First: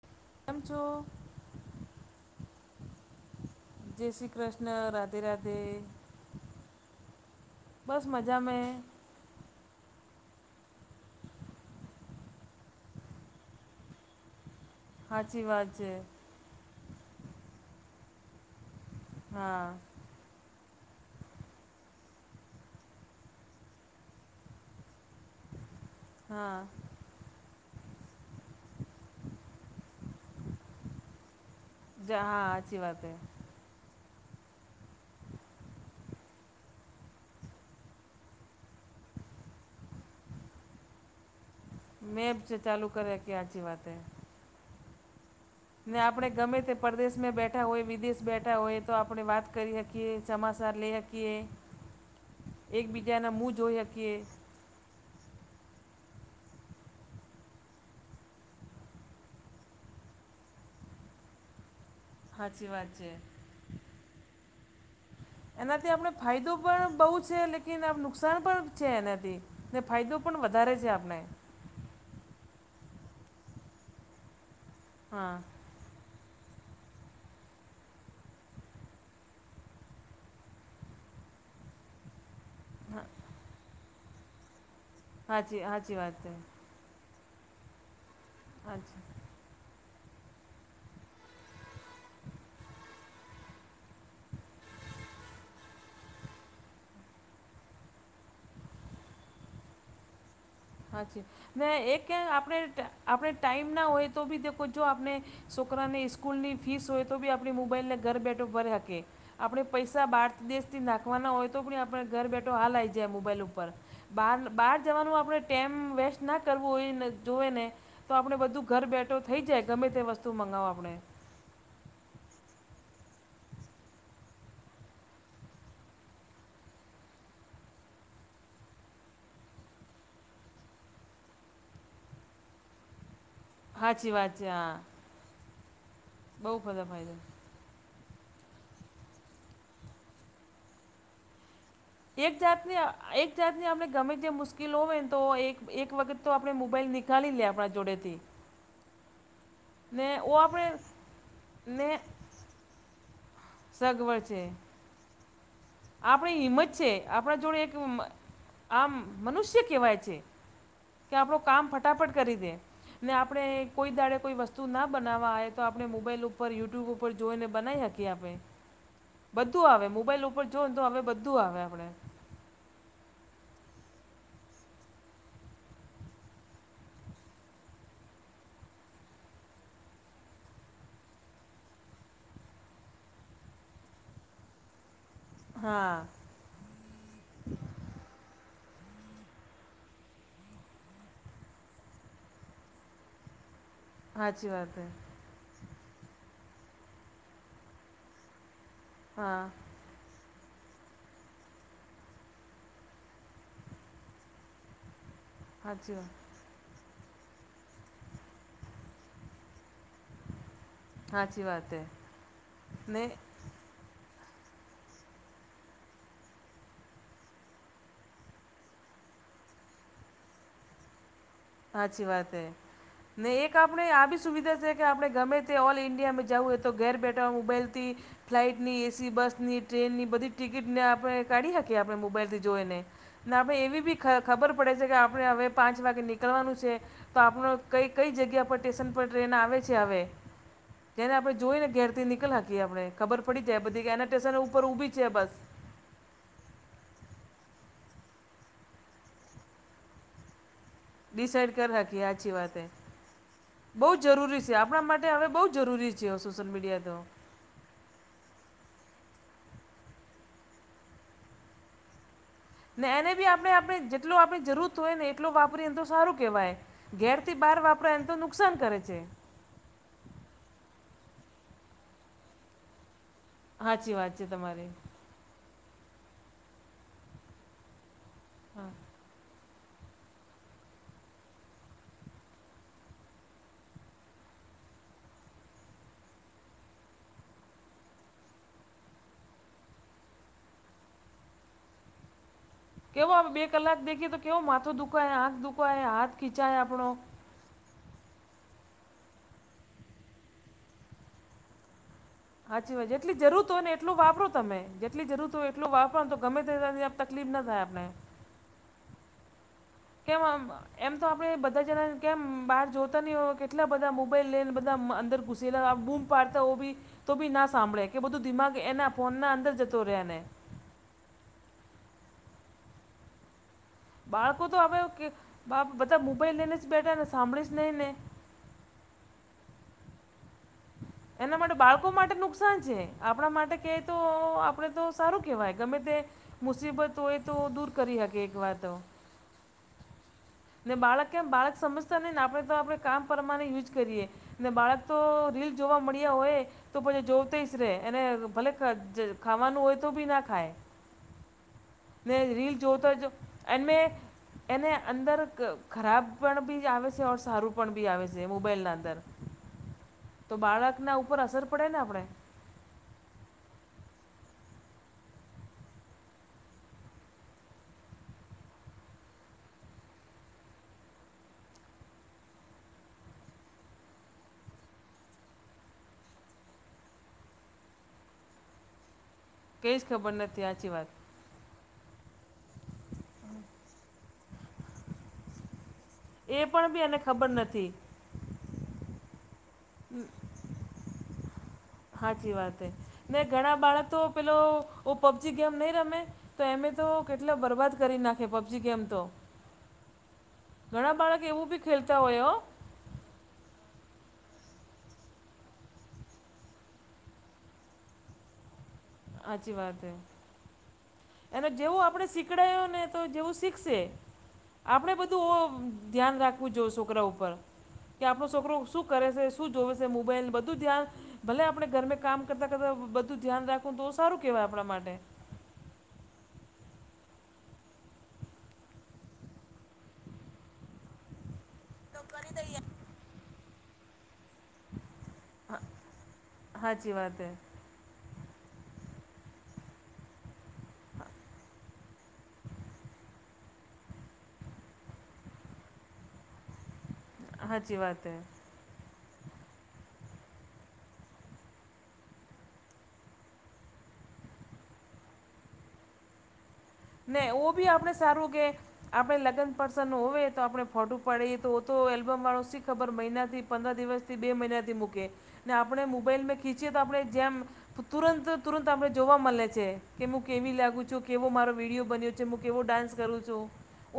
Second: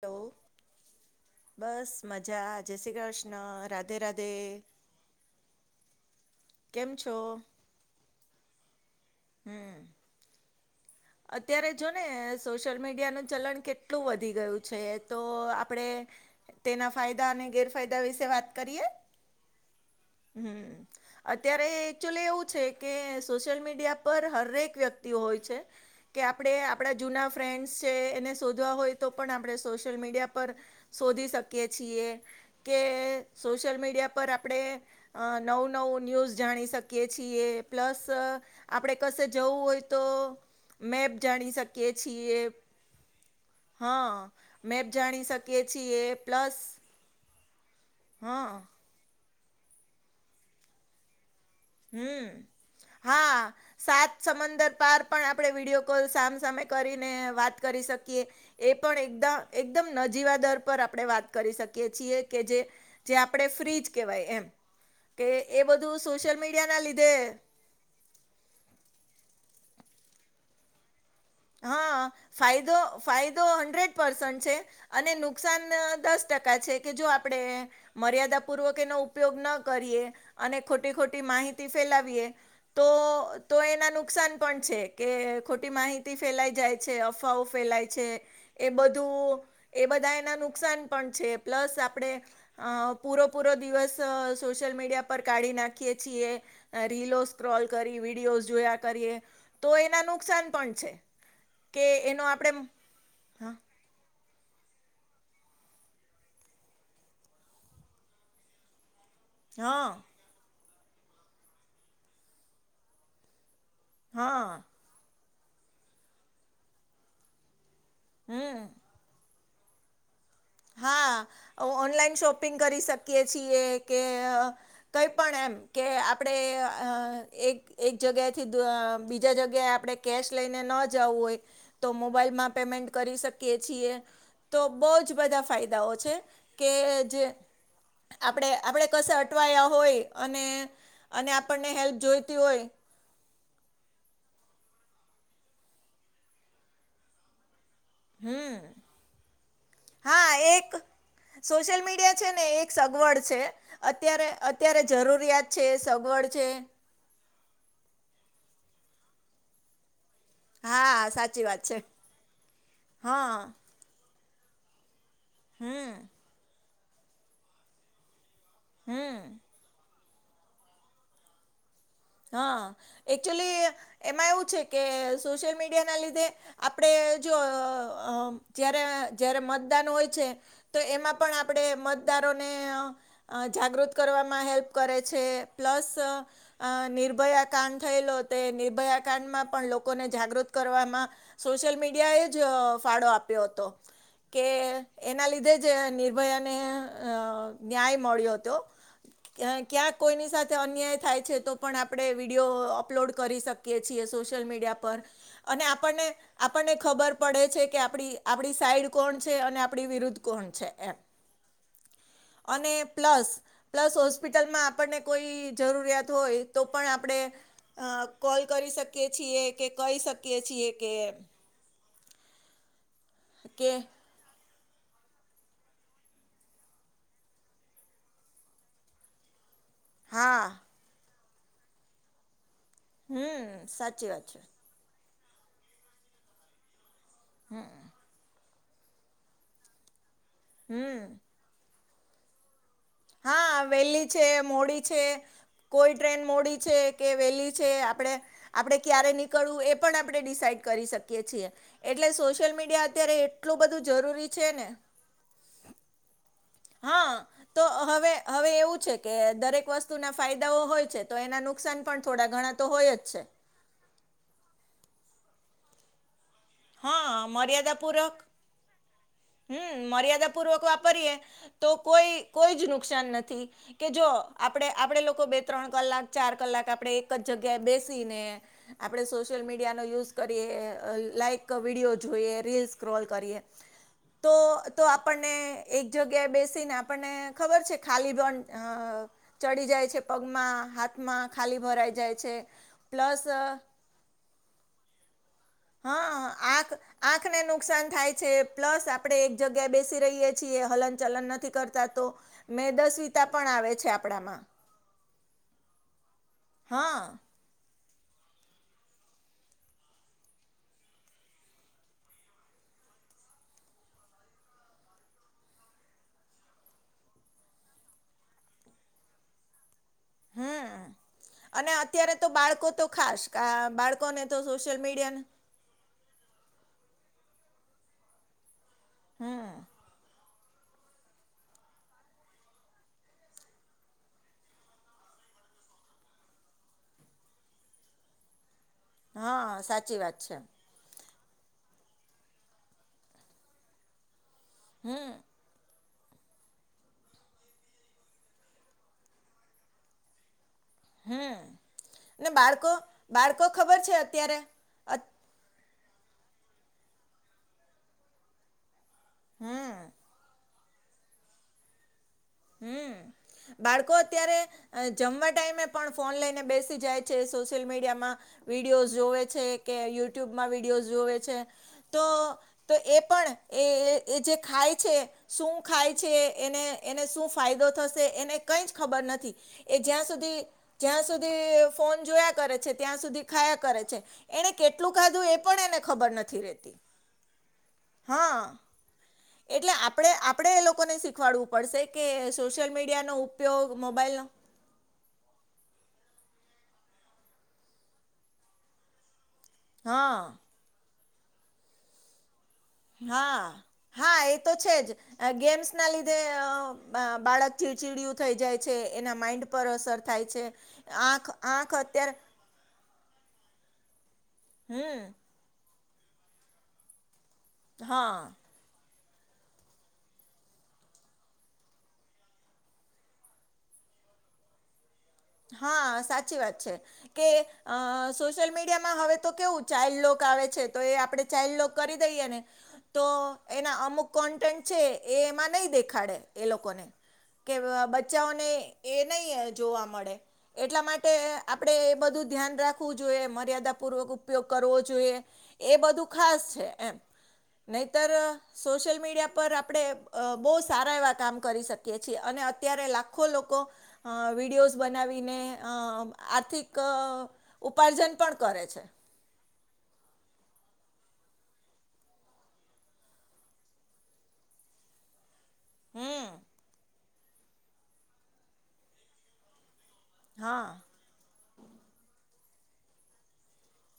Hello [unintelligible] બસ મજા જય શ્રી કૃષ્ણ રાધે જય શ્રી રાધે. કૃષ્ણ રાધે રાધે. કેમ છો? બસ મજા મે. હમ્મ. અત્યારે જો ને સોશિયલ મીડિયાનું ચલણ કેટલું વધી ગયું છે તો સાચી વાત છે આપણેે તેના ફાયદા અને ગેરફાયદા વિશે વાત કરીએ. હા [inaudible] અત્યારે એકચુઅલી એવું છે કે સોશિયલ મીડિયા પર હરેક વ્યક્તિ હોય છે. કે આપણે હા આપણા જૂના ફ્રેન્ડ્સ છે એને શોધવા હોય તો પણ આપણે સોશિયલ મીડિયા પર શોધી શકીએ છીએ. હા હાચી કે વાત હૈ. સોશિયલ મીડિયા પર આપણે અ નવું નવું ન્યૂઝ જાણી શકીએ છીએ પ્લસ આપણે કસે જવું હોય તો મેપ જાણી શક કીએ મેં છીએ જ ચાલુ કર્યા કે સાચી વાત હે હા મેપ જાણી શક ને આપણે ગમે તે પરદેશમાં બેઠા હોય વિદેશ બેઠા હા હોય તો આપણે વાત કરી હકીએ ચોમાસા લઈ હકીએ હમ હા જોઈ સાત શકીએ સમદર પાર્ક પણ આપણે વિડીયો કોલ સામસામે કરીને વાત કરી શકીએ. એ પણ એકદ એકદમ નજીવા દર પર આપણે વાત કરી શકીએ છીએ. કે સાચી વાત છે જે આપણે ફ્રિજ કેવાય એમ કે એ એનાથી બધુ આપણે સોશલ ફાયદો મી પણ બહુ છે લેકિન આમ નુકસાન પણ છે એનાથી ને ફાયદો પણ વધારે છે આપને હા ફાયદો ફાયદો હન્ડ્રેડ પસન્ટ છે. અને હા નુકસાન દસ ટકા છે કે જો આપણે મર્યાદા પૂર્વક એનો ઉપયોગ ન કરીએ અને ખોટી ખોટી માહિતી ફેલાવીએ તો હા તો એના નુકસાન પણ છે કે સાચી ખોટી સાચી માહિતી વાત છે ફેલાઈ જાય છે અફવાઓ ફેલાય છે એ હાચી બધું એ બધા એના નુકસાન પણ છે પ્લસ આપણેે અ પૂરો પૂરો દિવસ સોશિયલ મીડિયા પર કાઢી નાખીએ છીએ રીલો સ્ક્રોલ કરી વિડીયોસ જોયા કરીએ તો એના નુકસાન પણ છે. ને કે એક એનો આપણે આપણે હા ટાઈમ ના હોય તો ભી દો જો આપને છોકરાને સ્કૂલની ફીસ હોય તો બી આપણી મોબાઈલને ઘર બેઠો ભરે હકે આપણે હા પૈસા બાર દેશથી નાખવાના હોય તો પણ ઘર બેઠો હાલ જાય મોબાઈલ ઉપર બાર હા બહાર જવાનું આપણે ટાઈમ વેસ્ટ ના કરવું હોયને તોએ ને તો આપણે બધું હમ ઘર બેઠો થઈ જાય ગમે તે વસ્તુ મંગાવો આપણે હા ઓનલાઈન શોપિંગ કરી શકીએ છીએ કે કંઈ પણ એમ કે આપણે અ એક એક જગ્યાએથી દ અ બીજા જગ્યાએ આપણે કેશ લઈને ન જવું હોય તો મોબાઈલમાં પેમેન્ટ કરી શકીએ છીએ સાચી વાત છે તો હા બહુ જ બધા ફાયદાઓ છે. બહુ કે બધા જે ફાયદા આપણે આપણેે કશે અટવાયા હોય અને અને આપણને હેલ્પ એક જોઈતી હોય જાતની અ એક જાતની આપણે ગમે તે મુશ્કેલીઓ હોય ને તો એક એક વખત તો આપણે મોબાઈલ નીકાળી આપણા જોડેથી હમ ને હા ઓ એક આપણે સોશિયલ ને મીડિયા છે ને એક સગવડ છે સગવડ અત્યારે છે અત્યારે જરૂરિયાત છે સગવડ આપણી હિંમત છે આપણા જોડે એક આમ મનુષ્ય કહેવાય છે. હા કે સાચી આપણું વાત કામ છે ફટાફટ કરી દે ને હા આપણેે કોઈ દાડે કોઈ વસ્તુ ના બનાવા આવે તો આપણે હમ મોબાઈલ ઉપર યુટ્યુબ ઉપર જોઈને બનાવી શકીએ આપણે હમ્મ. બધું આવે મોબાઈલ ઉપર જો ને તો હવે બધું આવે આપડે. હા એકચુલી એમાં એવું કે સોશિયલ મીડિયા ના લીધે આપડે જો અહ જયારે જયારે મતદાન હોય છે તો એમાં પણ આપડે મતદારોને અહ અહ જાગૃત કરવામાં હેલ્પ કરે છે, પ્લસ હા અહ અહ નિર્ભયા કાંડ થયેલો તે નિર્ભયા કાંડમાં પણ લોકોને જાગૃત કરવામાં સોશિયલ મીડિયાએ જ ફાળો આપ્યો હતો કે સાચી વાત છે એના લીધે જ નિર્ભયાને અહ ન્યાય મળ્યો તો હા ક્યાંક કોઈની સાથે અન્યાય થાય છે તો પણ આપડે વિડીયો અપલોડ કરી શકીએ છીએ સોશિયલ મીડિયા પર અને સાચી આપણને વાત આપણને ખબર પડે છે કે આપડી આપડી સાઈડ કોણ છે અને આપડી વિરુદ્ધ કોણ છે એમ. સાચી વાત છે અને ને પ્લસ પ્લસ હોસ્પિટલમાં આપણને કોઈ જરૂરિયાત હોય તો પણ આપડે અહ કોલ કરી શકીએ છીએ કે કહી શકીએ છીએ કે હાચી વાત હે ને એક કે આપડે આવી સુવિધા છે કે આપડે ગમે તે ઓલ ઇન્ડિયામાં જવું હોય તો ઘેર બેઠા મોબાઈલ થી ફ્લાઇટ ની એ સી બસની ટ્રેનની બધી હા ટિકિટ ને આપણે કાઢી શકીએ આપણે મોબાઈલ થી જોઈઈ ને આપણે હમ એવી બી સાચી વાત ખ-ખબર પડે છે કે આપણે હવે પાંચ વાગે નીકળવાનું છે તો આપણો કઈ કઈ જગ્યા પર સ્ટેશન પર ટ્રેન આવે છે હવે હમ જેને આપડે જોઈને ઘેરથી નીકળ કીએ આપડે. ખબર પડી જાય હા બધી કે એના વહેલી છે સ્ટેશન ઉપર મોડી ઊભી છે બસ. કોઈ ટ્રેન મોડી છે કે વેલી છે આપડે આપડે ક્યારે નીકળવું એ પણ આપડે ડિસાઇડ કરી શકીએ છીએ. ડિસાઇડ કરી શકીએ એટલે સાચી સોશિયલ વાત છે મીડિયા અત્યારે એટલું બધું જરૂરી છે ને તે હવે બહુ જરૂરી છે સોશિયલ મીડિયા તો. હા તો હવે હવે એવું છે કે દરેક વસ્તુના ફાયદાઓ હોય છે તો એના નુકસાન પણ થોડા ઘણા તો ને હોય જ એને છે બી આપણે આપણે જેટલો આપણે જરૂર હોય ને એટલો વાપરીને તો સારું કહેવાય. ઘેર હા થી બહાર વાપરો એમ તો નુકસાન કરે છે. હમ્મ મર્યાદા પૂર્વક વાપરીયએ તો કોઈ કોઈ જ નુકસાન ન થી કે સાચી જો વાત છે આપડે તમારી આપડે લોકો બે ત્રણ કલાક ચાર કલાક આપડે એક જ જગ્યાએ બેસીને હા આપડે સોશિયલ મીડિયાનો યુઝ કરીએ લાઈક ક વિડીયો જોઈએ રીલ સ્ક્રોલ કરીએ તો તો આપણને એક જગ્યાએ બેસીને આપણને ખબર છે ખાલી પણ અહ ચડી જાય છે પગમાં હાથમાં ખાલી ભરાઈ જાય છે. કેવો પ્લસ આમ બે કલાક દેખીએ તો કેવો માથો દુખાય આંખ દુખાય હાથ હા ખીંચાય આંખ આપણો. આંખને નુકસાન થાય છે પ્લસ આપડે એક જગ્યાએ બેસી રહીએ છીએ હલન ચલન નથી કરતા તો હાચી વાત જેટલી મેદસ્વીતા પણ જરૂરત હોય ને આવે છે એટલું વાપરો આપણામાં તમે જેટલી જરૂરત હોય એટલો વાપરનું તો ગમે તે ત્યાં હા તકલીફ ના થાય આપને. કેમ આમ અહ એમ તો આપણેે બધા જણા કેમ બહાર જોતા નહી હોય કેટલા બધા મોબાઈલ લઈ બધા અંદર ઘુસેલા આ બૂમ પાડતા ઓબી તો બી ના સાંભળે કે બઆધું દિમાગ એના ફોન ના અંદર જતો રહે એને. હમ્મ અને અત્યારે તો બાળકો તો ખાસ કા બાળ બાળકો તો હવે કે આ બધા મોબાઈલ લઈને જ બેઠા ને સાંભળી જ નહી ને. હમ્મ. એના માટે બાળકો માટે નુકસાન છે આપડા માટે કેય તો આપડે તો સારું કેવાય ગમે તે મુસીબત હોય તો દૂર કરી હકે એક વાર તો હઅઅઅ સાચી વાત છે. ને બાળક કેમ બાળક સમજતા નહી ને તો આપણેે કામ પરમાણે યુજ કરીયે ને બાળક તો હમ રીલ જોવા મળીયા હોય. તો પછી જોતિષ રે એને ભલે ખાવાનું હોય તો ભી ના ખાય. ને રીલ બાળકો જોતો જ બાળકો એને ખબર છે અત્યારે એને અત- અંદર ર ખરાબ પણ ભી આવે છે અ સારું પણ ભી આવે છે મોબાઈલ ના અંદર હમમમ તો બાળકના ઉપર અસર પડે ને આપણેે. હમમમ બાળકો અત્યારે જમવા ટાઈમે પણ ફોન લઈને બેસી જાય છે સોશિયલ મીડિયામાં વિડીયોસ જોવે છે કે યુટ્યુબમાં વિડીયો જોવે છે તો- તો એ પણ એ જે ખાય છે શું ખાય છે એને એને શું ફાયદો થશે એને કંઈ જ ખબર નથી કંઈ એ જ જ્યાં ખબર સુધી નથી સાચી વાત જ્યાં સુધી ફોન જોયા કરે છે ત્યાં સુધી ખાયા કરે છે એણે કેટલું ખાધું એ પણ એને ખબર એ નથી પણ રેતી. બી એને ખબર નથી હઅઅ એટલે આપડે આપણે એ લોકોને શીખવાડવું પડશે કે હાચી વાત હે સોશિયલ મીડિયાનો ને ઘણા ઉપયોગ બાળક તો મોબાઈલનો પેલો ઓ પબજી ગેમ નહી રમે તો એમે તો કેટલા બરબાદ કરી નાખે પબજી ગેમ તો. હઅઅ ઘણા બાળક એવું ભી ખેલતા હોય હો હાઆઆ હા એ તો છે જ ગેમ્સના લીધે બાળક ચીડચીડયુ થઈ જાય છે એના માઈન્ડ સાચી પર વાત એ અસર થાય છે. આંખ એને આંખ જેવું આપણે અત્યારે શીખડાયું ને તો જેવું શીખશે આપણે હમ બધું ઓમ ધ્યાન રાખવું જો સોકરા ઉપર કે આપણો હા સોકરો શું કરે છે શું જોવે છે મોબાઈલ બધું ધ્યાન ભલે આપણે ઘરમે કામ કરતા કરતા બધું ધ્યાન રાખવું તો સારું કેવાય આપણા માટે હાઆ સાચી વાત છે. કે અઅ સોશિયલ મીડિયામાં હવે તો કેવું ચાઈલ લોક આવે છે તો એ આપણે ચાઇલ્ડ કરી દઈને તો એના અમુક કોન્ટેન્ટ છે એ એમાં નહી દેખાડે એ લોકોને સાચી વાત હે કે બ ચાઓને એ નઈ જોવા મળે. એટલા માટે આપણેે એ બધું ધ્યાન રાખવું જોઈએ મર્યાદાપૂર્વક ઉપયોગ કરવો જોઈએ. એ બધું ખાસ છે એમ સાચી વાત નહીતર હે સોશિયલ મીડિયા પર આપણે અઅ બોવ સારા એવા કામ કરી શકીએ છીએ અને અત્યારે લાખો લોકો અઅ વિડીયોઝ બનાવીને અઅ આર્થિક ને એવું ભી આપણે ઉપાર્જન સારું પણ કે કરે છે આપણે લગન પર્સન ન હોય તો આપણે ફોટું પાડીએ તો તો એલ્બમ વાળો શી ખબર મહિનાથી પંદર દિવસ બે મહિનાથી મૂકે ને આપણે હમ મોબાઈલમે ખીંચીએ તો આપણે તુરંત તુરંત આપણે જોવા મલે છે. કે હું કેવી હા લાગું છું કેવો મારો વિડીયો બનીયો છે હું કેવો ડાન્સ કરું છું.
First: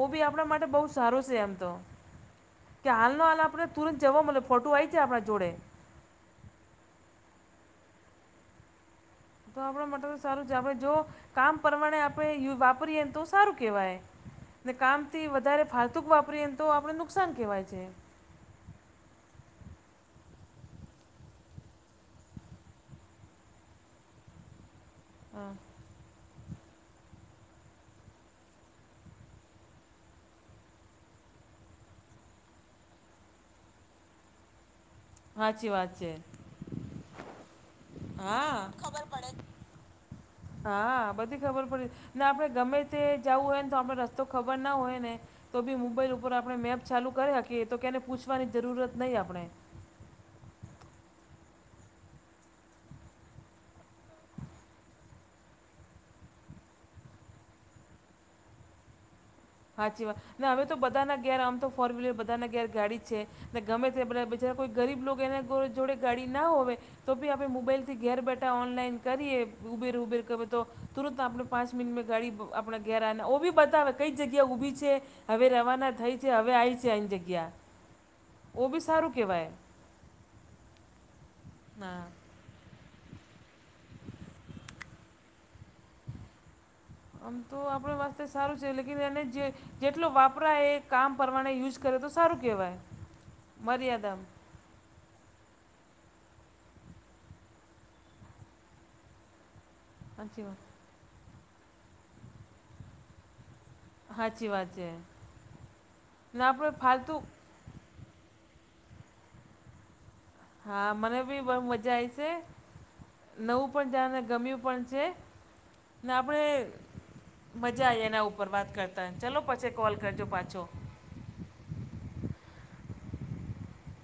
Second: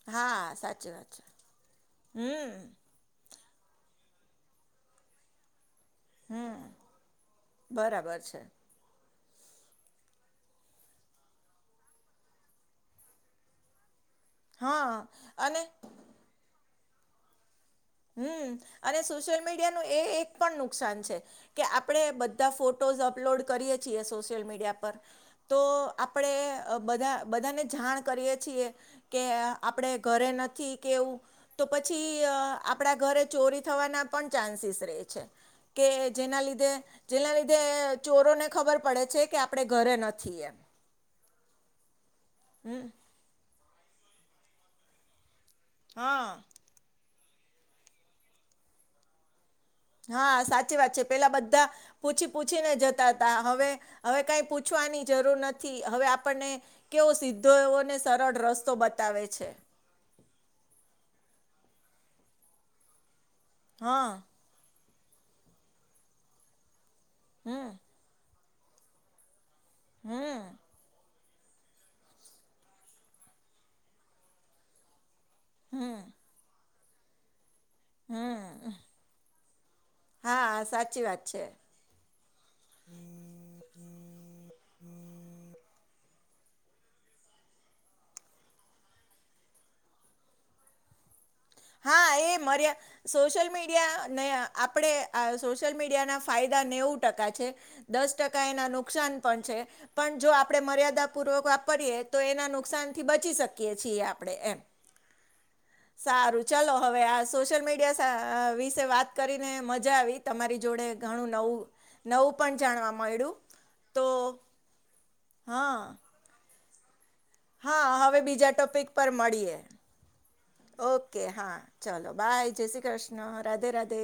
ઓ ભી હા આપણા માટે બોવ સાચી વાત સારું છે એમ તો હમ કે હાલનો હાલ આપણે તુરંત જવો મળ ફોટો આવી જાય આપણા જોડે હમમ બરાબર છે. તો આપણા માટે તો સારું છે આપણે જો કામ પરમાને આપણે વાપરીએને તો સારું કેહેવાય. ને હા કામ થી વધારે અને ફાળતુક વાપરી એને તો આપડે નુકસાન કેહેવાય છે. હમ અને સોશિયલ મીડિયા નું એ એક પણ નુકસાન છે. કે આપણેે બધા ફોટોઝ અપલોડ કરીએ છીએ સોશિયલ મીડિયા પ. હા [inaudible] તો આપણે બધા બધાને જાણ કરીએ છીએ. કે આપડે ઘરે નથી કેવું તો પછી. આપણા ઘરે ચોરી થવાના પણ ચાન્સીસ રહે છે સાચી કે વાત છે જેના લીધે. જેના લીધે ચોરોને હા ખબર પડે છે કે આપડે ઘરે નથી એમ. હા બધી ખબર પડી ને આપણે ગમે હમ તે જવું હોય ને તો આપણે રસ્તો ખબર ના હોય ને. તો બી મોબાઈલ ઉપર હા આપણે મેપ ચાલુ કરી શકીએ તો કેને પૂછવાની જરૂરત નહીં આપણે. હા સાચી વાત છે પેલા બધા. પૂછી પૂછીને જતા હતા હવે હવે કઈ પૂછવાની જરૂર નથી હવે આપણને. કેવો સીધો એવોને સરળ રસ્તો બતાવે છે. સાાચી વાત ને હવે તો બધાના ઘેર આમ તો ફોર વ્હીલર બધા ના ઘેર ગાડી છે ને ગમે તે હા બા બીજા. કોઈ ગરીબ લોકો એના જોડે ગાડી ના હોય તો બી અમે હમ મોબાઈલથી ઘેર બેઠા ઓનલાઈન કરીએ. ઉબેર ઉબેર કરું હમ તો તુંરત આપણે પાંચ મિનીટમાં ગાડી આપણે ઘેર આઈને ઊભી બતાવે કઈ. જગ્યા ઊભી છે હવે રવાના થઈ છે હવે આવી છે એની જગ્યા. ઓ ભી સારું કેવાય હા સાચી વાત છે હ આમ તો આપણે વાસ્ [inaudible] સારું છે. લેકિન એને જે જેટલો વાપરાય એ કામ પરમાને [inaudible] હા એ મર્યા સોશિયલ મર્યાદા મીડિયાને [inaudible] આપણે આ સોશિયલ મીડિયાના ફાયદા નેવું ટકા છે. દસ ટકા એના નુકસાન પણ છે. પણ જો સાચી આપણે વાત મર્યાદા પૂર્વક વાપરીએ તો એના નુકસાનથી બચી શકીએ છીએ આપણે સાચી એમ વાત છે સારું ના આપણે ચાલો હવે ફાલતુ આ સોશિયલ મીડિયા વિશે વાત કરીને મજા આવી તમારી જોડે હા ઘણું મનેભી બહુ નવું મજા આઈ છે. નવું પણ જાણવા મળ્યું નવું પણ તો જાણ્યું ને ગમ્યું પણ છે. હા ને આપણે હા મજા આઈ હવે એના ઉપર બીજા વાત ટોપિક કરતા પર ચાલો પછી કોલ કરજો પાછો એ હા ચલો બાાય જય શ્રી કૃષ્ણ રાધે રાધે